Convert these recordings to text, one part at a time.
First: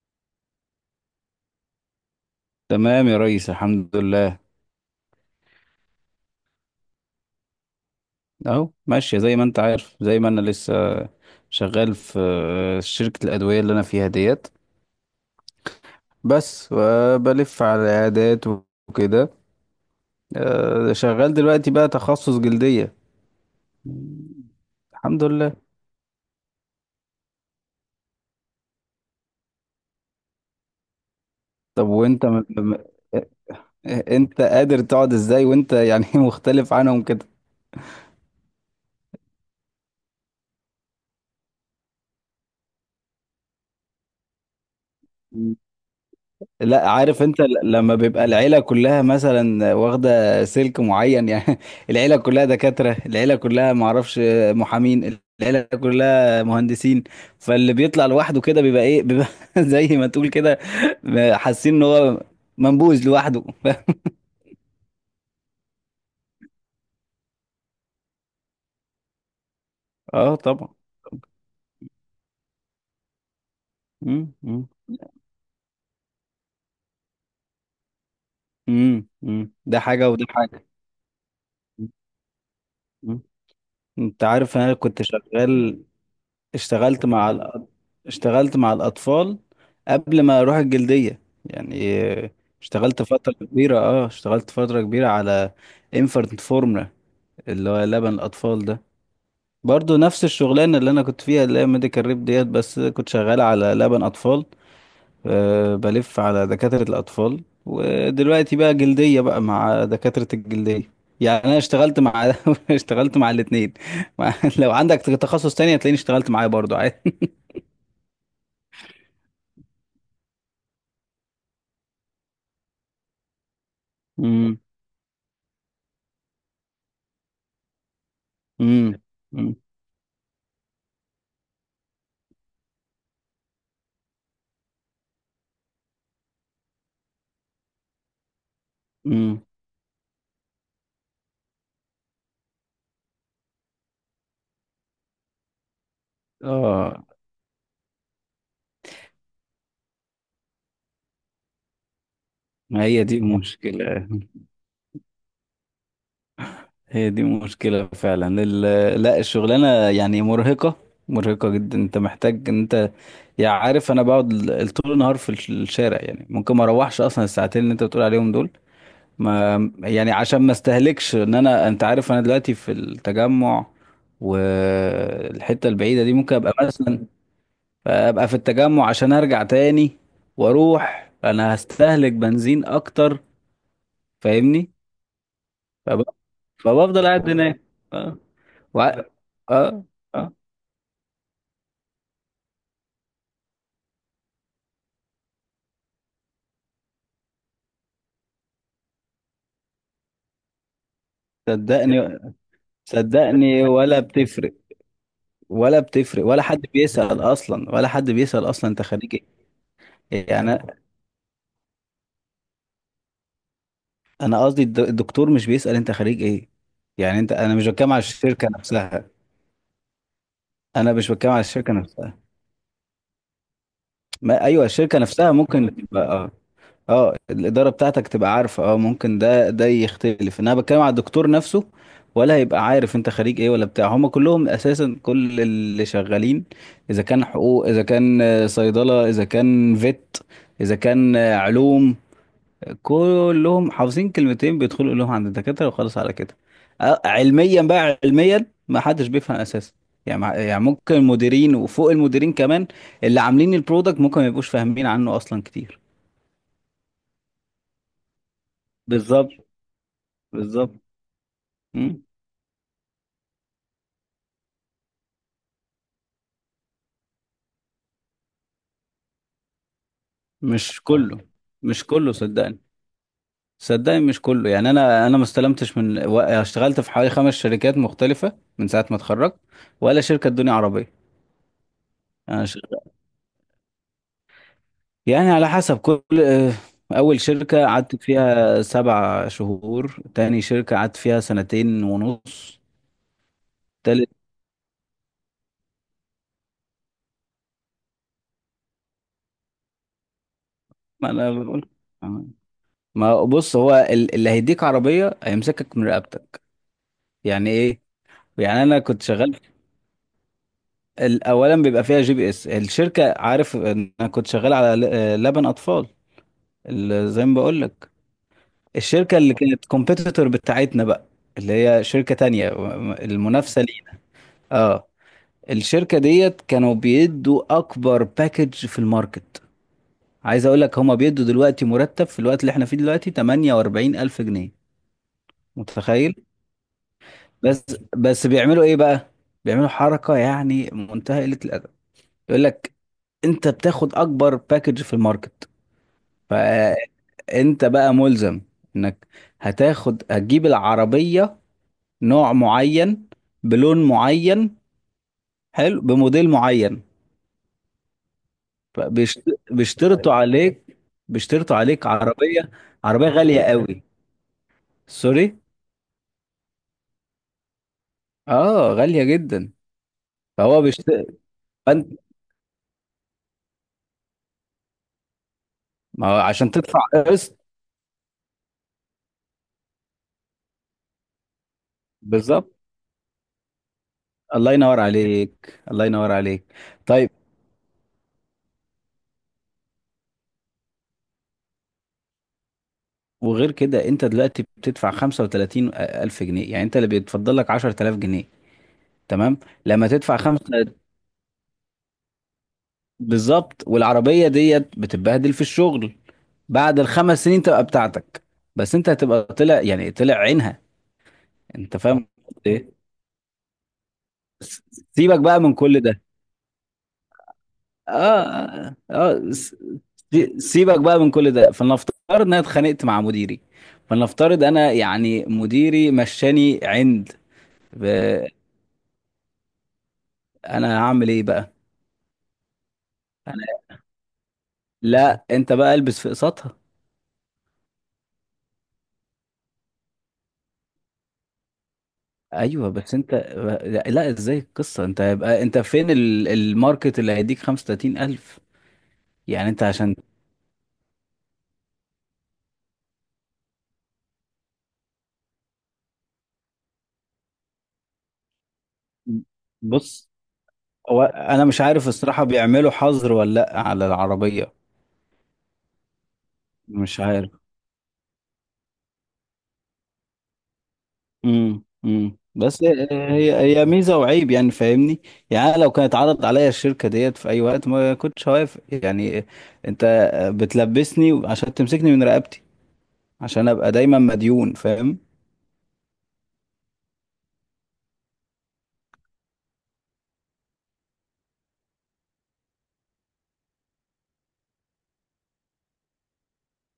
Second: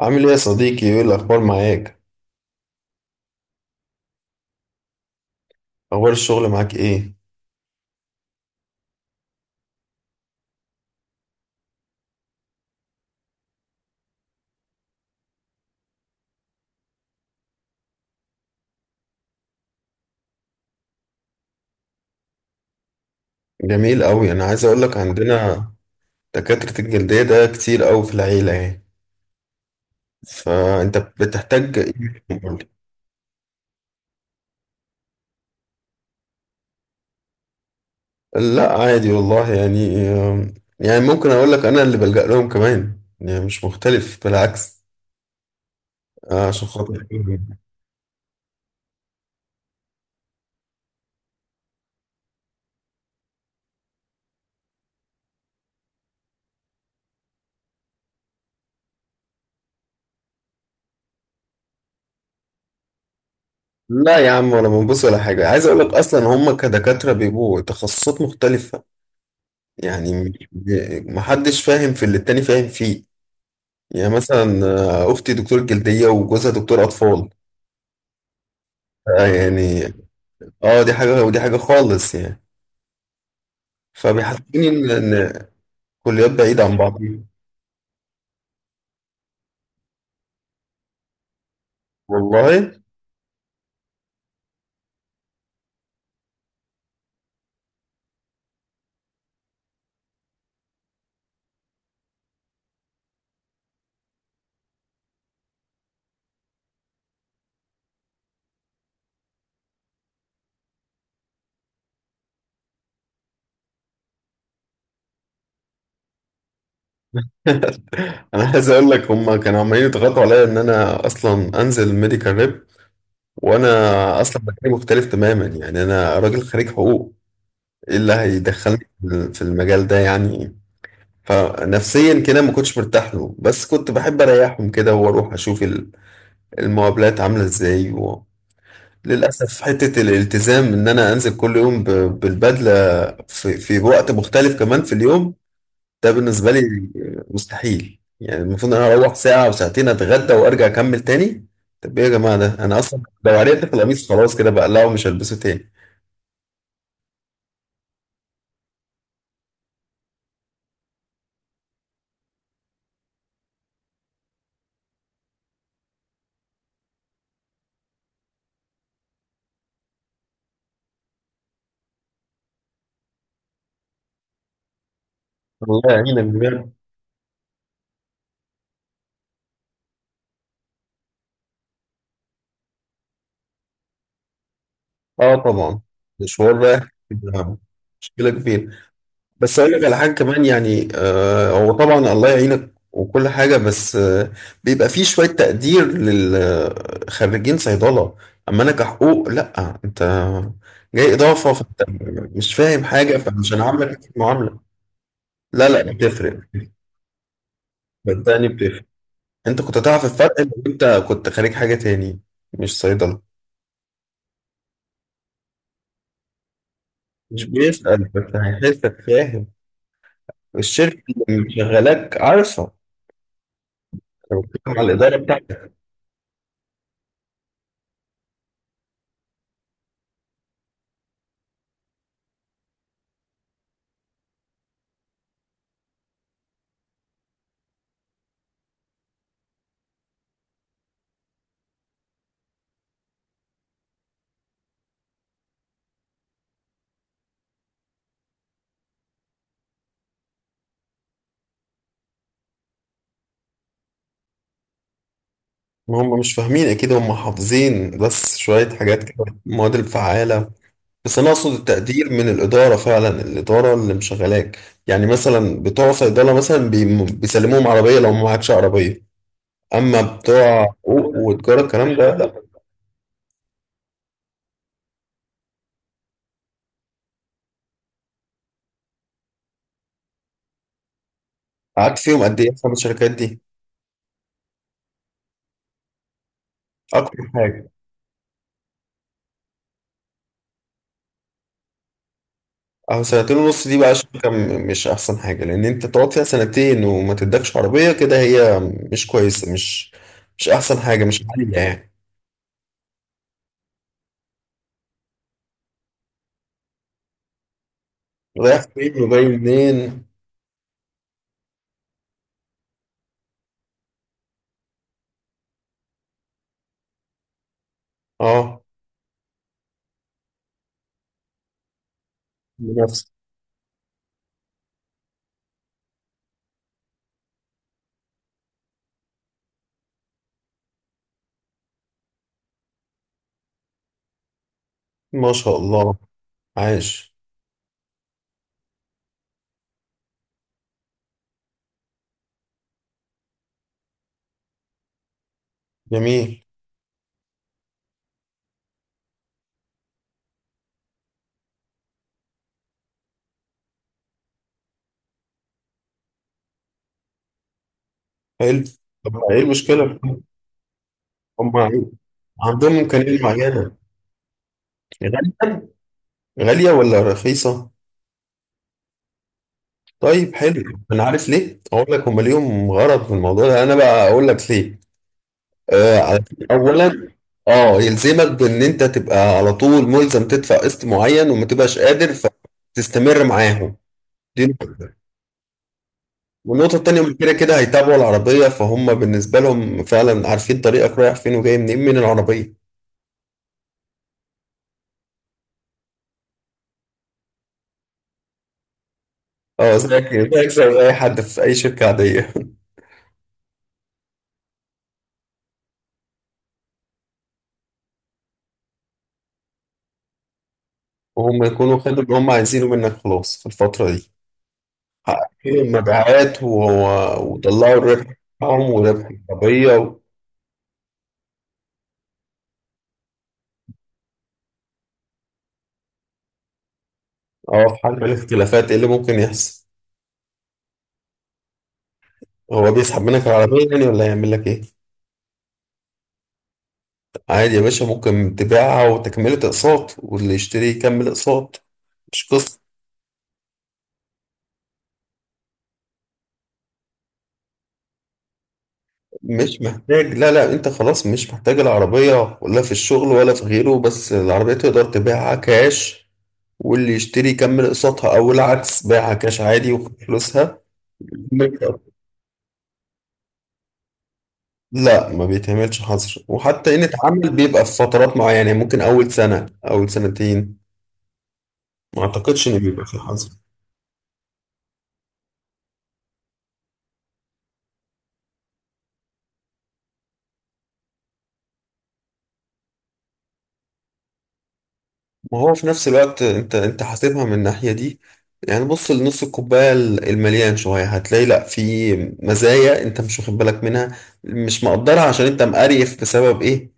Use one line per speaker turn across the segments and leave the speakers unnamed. عامل ايه يا صديقي؟ ايه الاخبار معاك؟
تمام يا ريس، الحمد لله.
اخبار الشغل معاك ايه؟
اهو ماشية زي ما انت عارف، زي ما انا لسه شغال في شركة الأدوية اللي انا فيها ديت. بس بلف على العيادات وكده. شغال دلوقتي بقى تخصص جلدية.
جميل قوي، انا عايز اقول لك
الحمد لله.
عندنا دكاترة الجلدية ده كتير قوي في العيلة يعني، فانت بتحتاج
طب وانت
ايه قول لي.
انت قادر تقعد ازاي وانت يعني مختلف عنهم كده؟
لا عادي والله، يعني يعني ممكن اقول لك انا اللي بلجأ لهم كمان، يعني مش مختلف بالعكس. عشان
لا،
خاطر
عارف انت لما بيبقى العيلة كلها مثلا واخدة سلك معين، يعني العيلة كلها دكاترة، العيلة كلها معرفش محامين، العيلة كلها مهندسين. فاللي بيطلع لوحده كده بيبقى ايه، بيبقى زي ما تقول كده حاسين ان هو منبوذ لوحده.
لا يا عم، ولا منبوس ولا حاجة. عايز أقول لك أصلا هم كدكاترة بيبقوا تخصصات مختلفة، يعني
اه، طبعا.
محدش فاهم في اللي التاني فاهم فيه. يعني
مم،
مثلا
مم.
اختي دكتور جلدية وجوزها دكتور اطفال.
مم،
آه،
مم. ده
يعني
حاجة وده حاجة.
اه دي حاجة ودي حاجة
مم،
خالص يعني،
مم. انت عارف
فبيحسسوني
انا
ان
كنت
إن
شغال،
كليات بعيدة عن بعض.
اشتغلت مع الأ- اشتغلت مع الأطفال قبل ما أروح الجلدية. يعني
والله،
اشتغلت فترة كبيرة، اشتغلت فترة كبيرة على infant formula، اللي هو لبن الأطفال ده، برضو نفس الشغلانة اللي أنا كنت فيها، اللي هي ميديكال ريب ديت، بس كنت شغال على لبن أطفال. أه بلف على دكاترة الأطفال، ودلوقتي بقى جلدية بقى مع دكاترة الجلدية. يعني أنا اشتغلت مع اشتغلت مع الاتنين. لو عندك تخصص تاني هتلاقيني اشتغلت معاه برضو.
انا عايز اقول لك هم كانوا عمالين يضغطوا عليا ان انا اصلا انزل ميديكال ريب، وانا اصلا
عادي.
مجالي مختلف تماما. يعني انا راجل خريج حقوق، ايه اللي هيدخلني
امم،
في
امم،
المجال ده يعني؟ فنفسيا كده ما كنتش مرتاح له، بس كنت بحب اريحهم كده واروح اشوف المقابلات عامله ازاي.
امم.
للأسف حتة الالتزام إن أنا أنزل كل يوم بالبدلة، في وقت مختلف كمان في اليوم، ده بالنسبة لي
اه،
مستحيل. يعني المفروض إن أنا أروح ساعة وساعتين أتغدى وأرجع أكمل تاني. طب إيه يا جماعة؟ ده أنا
ما
أصلا
هي دي
لو عرقت في القميص
مشكلة،
خلاص كده بقلعه ومش هلبسه تاني.
هي دي مشكلة فعلا. لا، الشغلانة يعني مرهقة، مرهقة جدا. انت محتاج ان انت يعني عارف، انا بقعد طول النهار في الشارع، يعني ممكن ما اروحش اصلا الساعتين اللي انت بتقول عليهم دول. ما يعني عشان ما استهلكش ان انا، انت عارف انا دلوقتي في التجمع والحتة
الله
البعيدة دي،
يعين
ممكن ابقى
الجميع.
مثلا ابقى في التجمع عشان ارجع تاني، واروح انا هستهلك بنزين اكتر، فاهمني؟
آه طبعا،
فب...
مشوار رايح
فبفضل قاعد
بيبقى
هناك. اه.
مشكلة كبيرة.
وع...
بس اقول لك
اه،
على حاجه
اه،
كمان، يعني هو طبعا الله يعينك وكل حاجه، بس بيبقى فيه شويه تقدير للخريجين صيدله، اما انا كحقوق لا، انت جاي اضافه فانت
صدقني،
مش فاهم حاجه فمش
صدقني
هنعاملك
ولا بتفرق،
معامله. لا
ولا
لا،
بتفرق،
بتفرق.
ولا حد بيسأل اصلا، ولا حد
صدقني
بيسأل اصلا
بتفرق.
انت خريج
انت كنت تعرف
ايه،
الفرق
يعني
لو
انا.
انت كنت خريج حاجه تاني مش صيدله.
أنا قصدي الدكتور مش بيسأل انت خريج ايه، يعني انت،
مش
انا مش بتكلم على
بيسال بس
الشركة
هيحسك
نفسها.
فاهم،
انا
الشركه
مش بتكلم
اللي
على الشركة نفسها.
مشغلاك عارفه. أنا
ما ايوه،
بتكلم على
الشركة
الاداره
نفسها
بتاعتك.
ممكن تبقى اه. اه الإدارة بتاعتك تبقى عارفة، اه ممكن ده يختلف، انا بتكلم على الدكتور نفسه، ولا هيبقى عارف انت خريج ايه ولا بتاع. هما كلهم اساسا كل اللي شغالين اذا كان حقوق، اذا كان صيدلة، اذا كان فيت، اذا كان علوم، كلهم حافظين كلمتين بيدخلوا لهم عند الدكاترة، وخلاص على كده. علميا بقى، علميا ما حدش بيفهم اساسا. يعني يعني ممكن المديرين وفوق المديرين كمان، اللي عاملين البرودكت، ممكن ما يبقوش فاهمين عنه اصلا كتير.
ما هم مش فاهمين اكيد، هم حافظين بس شوية حاجات كده،
بالظبط،
المواد الفعالة.
بالظبط.
بس انا اقصد
مم.
التقدير من الادارة فعلا، الادارة اللي مشغلاك. يعني مثلا بتوع صيدلة مثلا بيسلموهم عربية لو ما معكش عربية، اما بتوع
مش
حقوق
كله،
وتجارة
مش
الكلام
كله
ده لا.
صدقني، صدقني مش كله. يعني انا ما استلمتش من اشتغلت في حوالي خمس شركات مختلفه من ساعه ما اتخرجت، ولا شركه ادوني عربيه.
قعدت فيهم قد
أنا
ايه
ش-
اصلا الشركات دي؟
يعني على حسب كل
اكتر
اول شركه
حاجة؟
قعدت فيها 7 شهور، تاني شركه قعدت فيها سنتين ونص،
اهو سنتين ونص دي بقى
تالت.
شركة مش احسن حاجة، لان انت تقعد فيها سنتين وما تدكش عربية. كده هي مش كويسة، مش احسن حاجة،
ما
مش
انا
عالية
بقول.
يعني.
آه. ما بص، هو اللي هيديك عربيه هيمسكك من رقبتك، يعني ايه؟
رايح
يعني انا كنت
فين وجاي
شغال
منين.
اولا بيبقى فيها جي بي اس. الشركه، عارف إن انا كنت شغال على لبن اطفال، زي ما بقول لك،
اه،
الشركه اللي كانت كومبيتيتور بتاعتنا بقى، اللي هي شركه تانية
بنفس.
المنافسه لينا. اه الشركه ديت كانوا بيدوا اكبر باكج في الماركت. عايز اقول لك هما بيدوا دلوقتي مرتب في الوقت اللي احنا فيه دلوقتي 48 الف جنيه.
ما شاء الله.
متخيل؟
عاش.
بس بس بيعملوا ايه بقى؟ بيعملوا حركه، يعني منتهى قله الادب. يقول لك: انت بتاخد اكبر باكج في الماركت،
جميل.
فانت بقى ملزم انك هتاخد، هتجيب العربية نوع معين، بلون معين، حلو، بموديل معين.
حلو. طب ايه المشكلة؟
بيشترطوا عليك،
هم
بيشترطوا عليك عربية،
عندهم
عربية
إمكانية
غالية
معينة.
قوي. سوري،
غالية؟ غالية ولا رخيصة؟
اه غالية جدا.
طيب
فهو
حلو. أنا
بيشترط
عارف ليه، أقول
فانت،
لك. هم ليهم غرض في الموضوع ده، أنا بقى أقول لك ليه. آه،
ما هو
علشان
عشان تدفع
أولا،
قسط.
اه يلزمك بإن أنت تبقى على طول ملزم تدفع قسط معين، وما تبقاش قادر
بالظبط،
فتستمر معاهم. دي
الله ينور
نقطة.
عليك، الله ينور عليك.
والنقطة التانية،
طيب
هم كده كده هيتابعوا العربية، فهم بالنسبة لهم فعلا عارفين طريقك رايح فين وجاي منين من العربية.
وغير كده انت دلوقتي بتدفع 35 الف جنيه، يعني انت اللي بيتفضل لك 10,000 جنيه، تمام.
اه،
لما
زيك
تدفع تمام
زيك زي
خمسة.
أي حد في أي شركة عادية.
بالظبط. والعربية ديت بتتبهدل في الشغل. بعد الخمس سنين تبقى بتاعتك، بس انت هتبقى طلع، يعني طلع عينها.
وهم
انت
يكونوا خدوا
فاهم
اللي هم
قصدي
عايزينه
ايه؟
منك خلاص في الفترة دي.
س- سيبك
حققوا
بقى من كل ده.
المبيعات وطلعوا الربح
اه،
بتاعهم
اه،
وربح العربية
سيبك بقى من كل ده. فلنفترض ان انا اتخانقت مع مديري، فلنفترض انا يعني مديري مشاني عند.
اه، في حل
ب-
الاختلافات ايه اللي ممكن يحصل؟
انا هعمل ايه بقى؟
هو بيسحب منك العربية يعني، ولا هيعمل لك ايه؟
لا، انت بقى البس في قسطها.
عادي يا باشا، ممكن تبيعها وتكملة اقساط واللي يشتري يكمل اقساط، مش قصة.
ايوه بس انت، لا، ازاي القصه؟ انت هيبقى انت فين الماركت اللي هيديك 35,000؟ يعني
مش
انت عشان،
محتاج، لا لا، انت خلاص مش محتاج العربية ولا في الشغل ولا في غيره، بس العربية تقدر تبيعها كاش، واللي يشتري يكمل قسطها او العكس بيعها كاش عادي وخد
بص
فلوسها.
هو انا مش عارف الصراحه بيعملوا حظر ولا لا على العربيه.
لا ما بيتعملش حظر، وحتى ان
مش
اتعمل
عارف.
بيبقى في فترات معينة، يعني ممكن اول سنة اول سنتين. ما اعتقدش ان
بس
بيبقى
هي
في حظر.
هي هي ميزه وعيب، يعني فاهمني؟ يعني أنا لو كانت عرضت عليا الشركه ديت في اي وقت ما كنتش هوافق يعني. انت بتلبسني عشان تمسكني من رقبتي، عشان ابقى دايما مديون، فاهم؟
ما هو في نفس الوقت انت حاسبها من الناحية دي. يعني بص لنص الكوباية المليان شوية، هتلاقي لا، في مزايا انت مش واخد بالك منها، مش مقدرها، عشان انت مقريف بسبب ايه؟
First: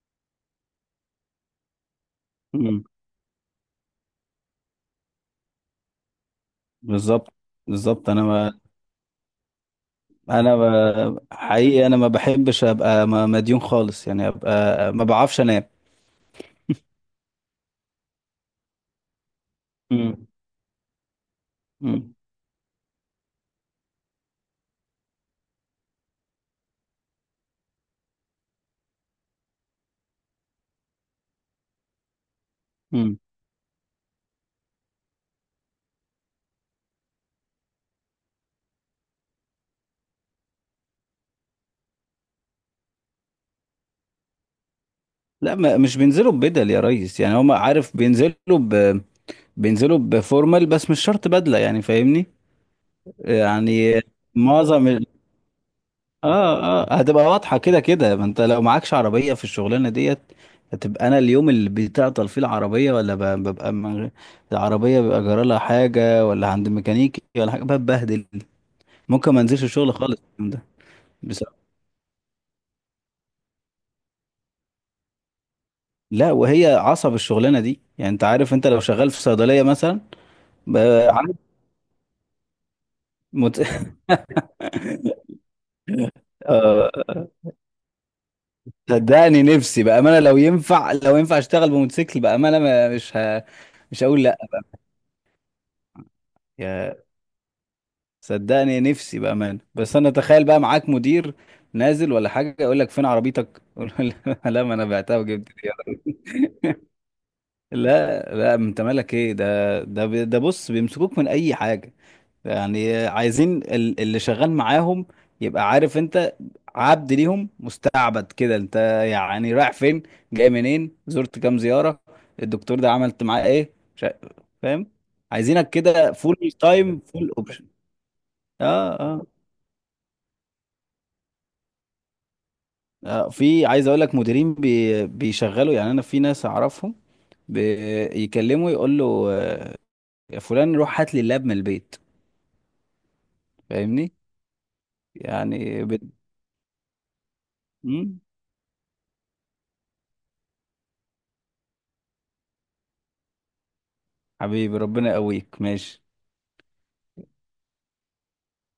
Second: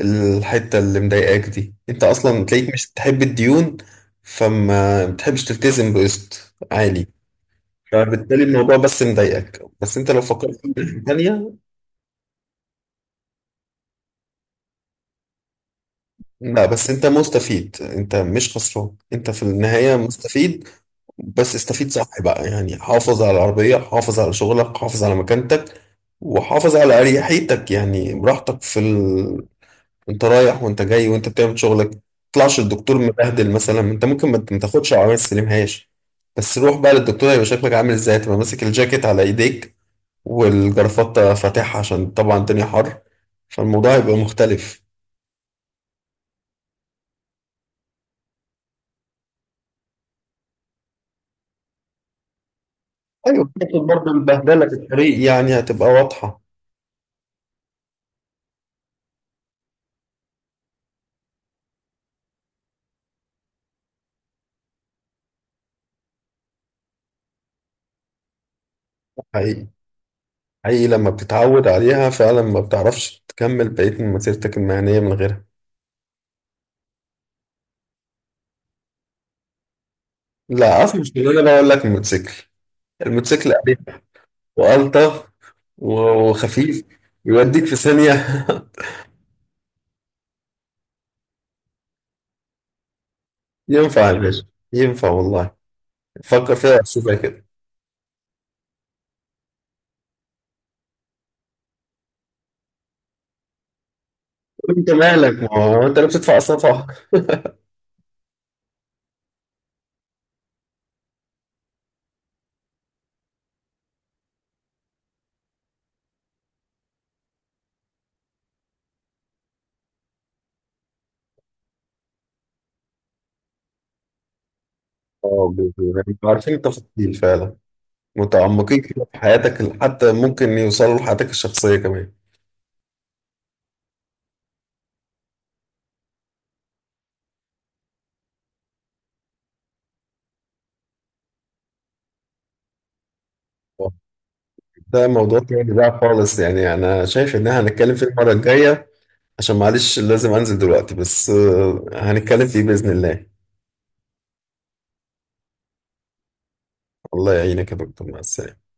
الحتة اللي مضايقاك دي، انت اصلا تلاقيك
امم.
مش بتحب الديون، فما بتحبش تلتزم بقسط عالي.
بالظبط، بالظبط.
فبالتالي الموضوع بس مضايقك، بس انت لو
انا
فكرت في الناحية التانية.
حقيقي انا ما بحبش ابقى مديون خالص، يعني ابقى ما بعرفش انام.
لا، بس انت مستفيد، انت مش خسران، انت في النهاية
مم.
مستفيد. بس استفيد
مم.
صح بقى، يعني حافظ على العربية، حافظ على شغلك، حافظ على مكانتك، وحافظ على أريحيتك، يعني براحتك انت رايح وانت جاي وانت بتعمل شغلك، تطلعش الدكتور
مم.
مبهدل مثلا. انت ممكن ما تاخدش العربية، ما تستلمهاش، بس روح بقى للدكتور، هيبقى شكلك عامل ازاي؟ تبقى ماسك الجاكيت على ايديك والجرافطة فاتحة عشان طبعا الدنيا حر، فالموضوع هيبقى مختلف.
لا، ما مش بينزلوا ببدل يا ريس، يعني هم عارف بينزلوا بينزلوا بفورمال، بس مش شرط بدلة، يعني فاهمني.
ايوه
يعني
برضه، البهدله في
معظم
الطريق يعني، هتبقى واضحه.
اه، اه هتبقى واضحة كده كده، ما انت لو معكش عربية في الشغلانة ديت، هتبقى انا اليوم اللي بتعطل فيه العربية، ولا ببقى من... غير- العربية بيبقى جرالها حاجة ولا عند ميكانيكي ولا حاجة، ببهدل، ممكن ما انزلش
حقيقي،
الشغل خالص اليوم ده.
حقيقي لما
بسبب.
بتتعود عليها فعلا ما بتعرفش تكمل بقية مسيرتك المهنية من غيرها.
لا وهي عصب الشغلانه دي، يعني انت عارف، انت لو شغال في صيدليه مثلا ب-
لا أصل مش
عارف.
اللي أنا بقول لك، الموتوسيكل. الموتوسيكل
مت...
أريح وألطف وخفيف،
آه،
يوديك في ثانية.
صدقني نفسي بامانه لو ينفع، لو ينفع اشتغل بموتوسيكل بامانه، ما مش مش
ينفع يا
هقول لا.
باشا، ينفع والله. فكر فيها،
يا،
شوفها كده.
صدقني نفسي بامانه، بس انا تخيل بقى معاك مدير نازل ولا حاجه يقول لك فين عربيتك، أقول له لا، ما انا
انت
بعتها وجبت
مالك؟ ما
دي.
هو انت اللي بتدفع الصفحة.
لا، لا، انت مالك ايه، ده ده بص، بيمسكوك من اي حاجه، يعني عايزين اللي شغال معاهم يبقى عارف انت. عبد ليهم، مستعبد كده انت. يعني رايح فين، جاي منين، زرت كام زيارة، الدكتور ده عملت معاه ايه، فاهم؟
اه،
عايزينك كده
بيبقوا
فول
عارفين
تايم
التفاصيل
فول
فعلا،
اوبشن.
متعمقين
اه،
كده في
اه،
حياتك، حتى ممكن يوصلوا لحياتك الشخصية كمان.
في، عايز اقول لك مديرين بيشغلوا، يعني انا في ناس اعرفهم بيكلموا يقول له يا فلان روح هات لي اللاب من البيت،
آه،
فاهمني؟
ده موضوع تاني
يعني
بقى خالص، يعني انا شايف ان احنا هنتكلم فيه
مم؟
المرة الجاية. عشان معلش لازم انزل دلوقتي، بس هنتكلم فيه بإذن الله.
حبيبي، ربنا يقويك، ماشي.
الله يعينك يا دكتور، مع السلامة.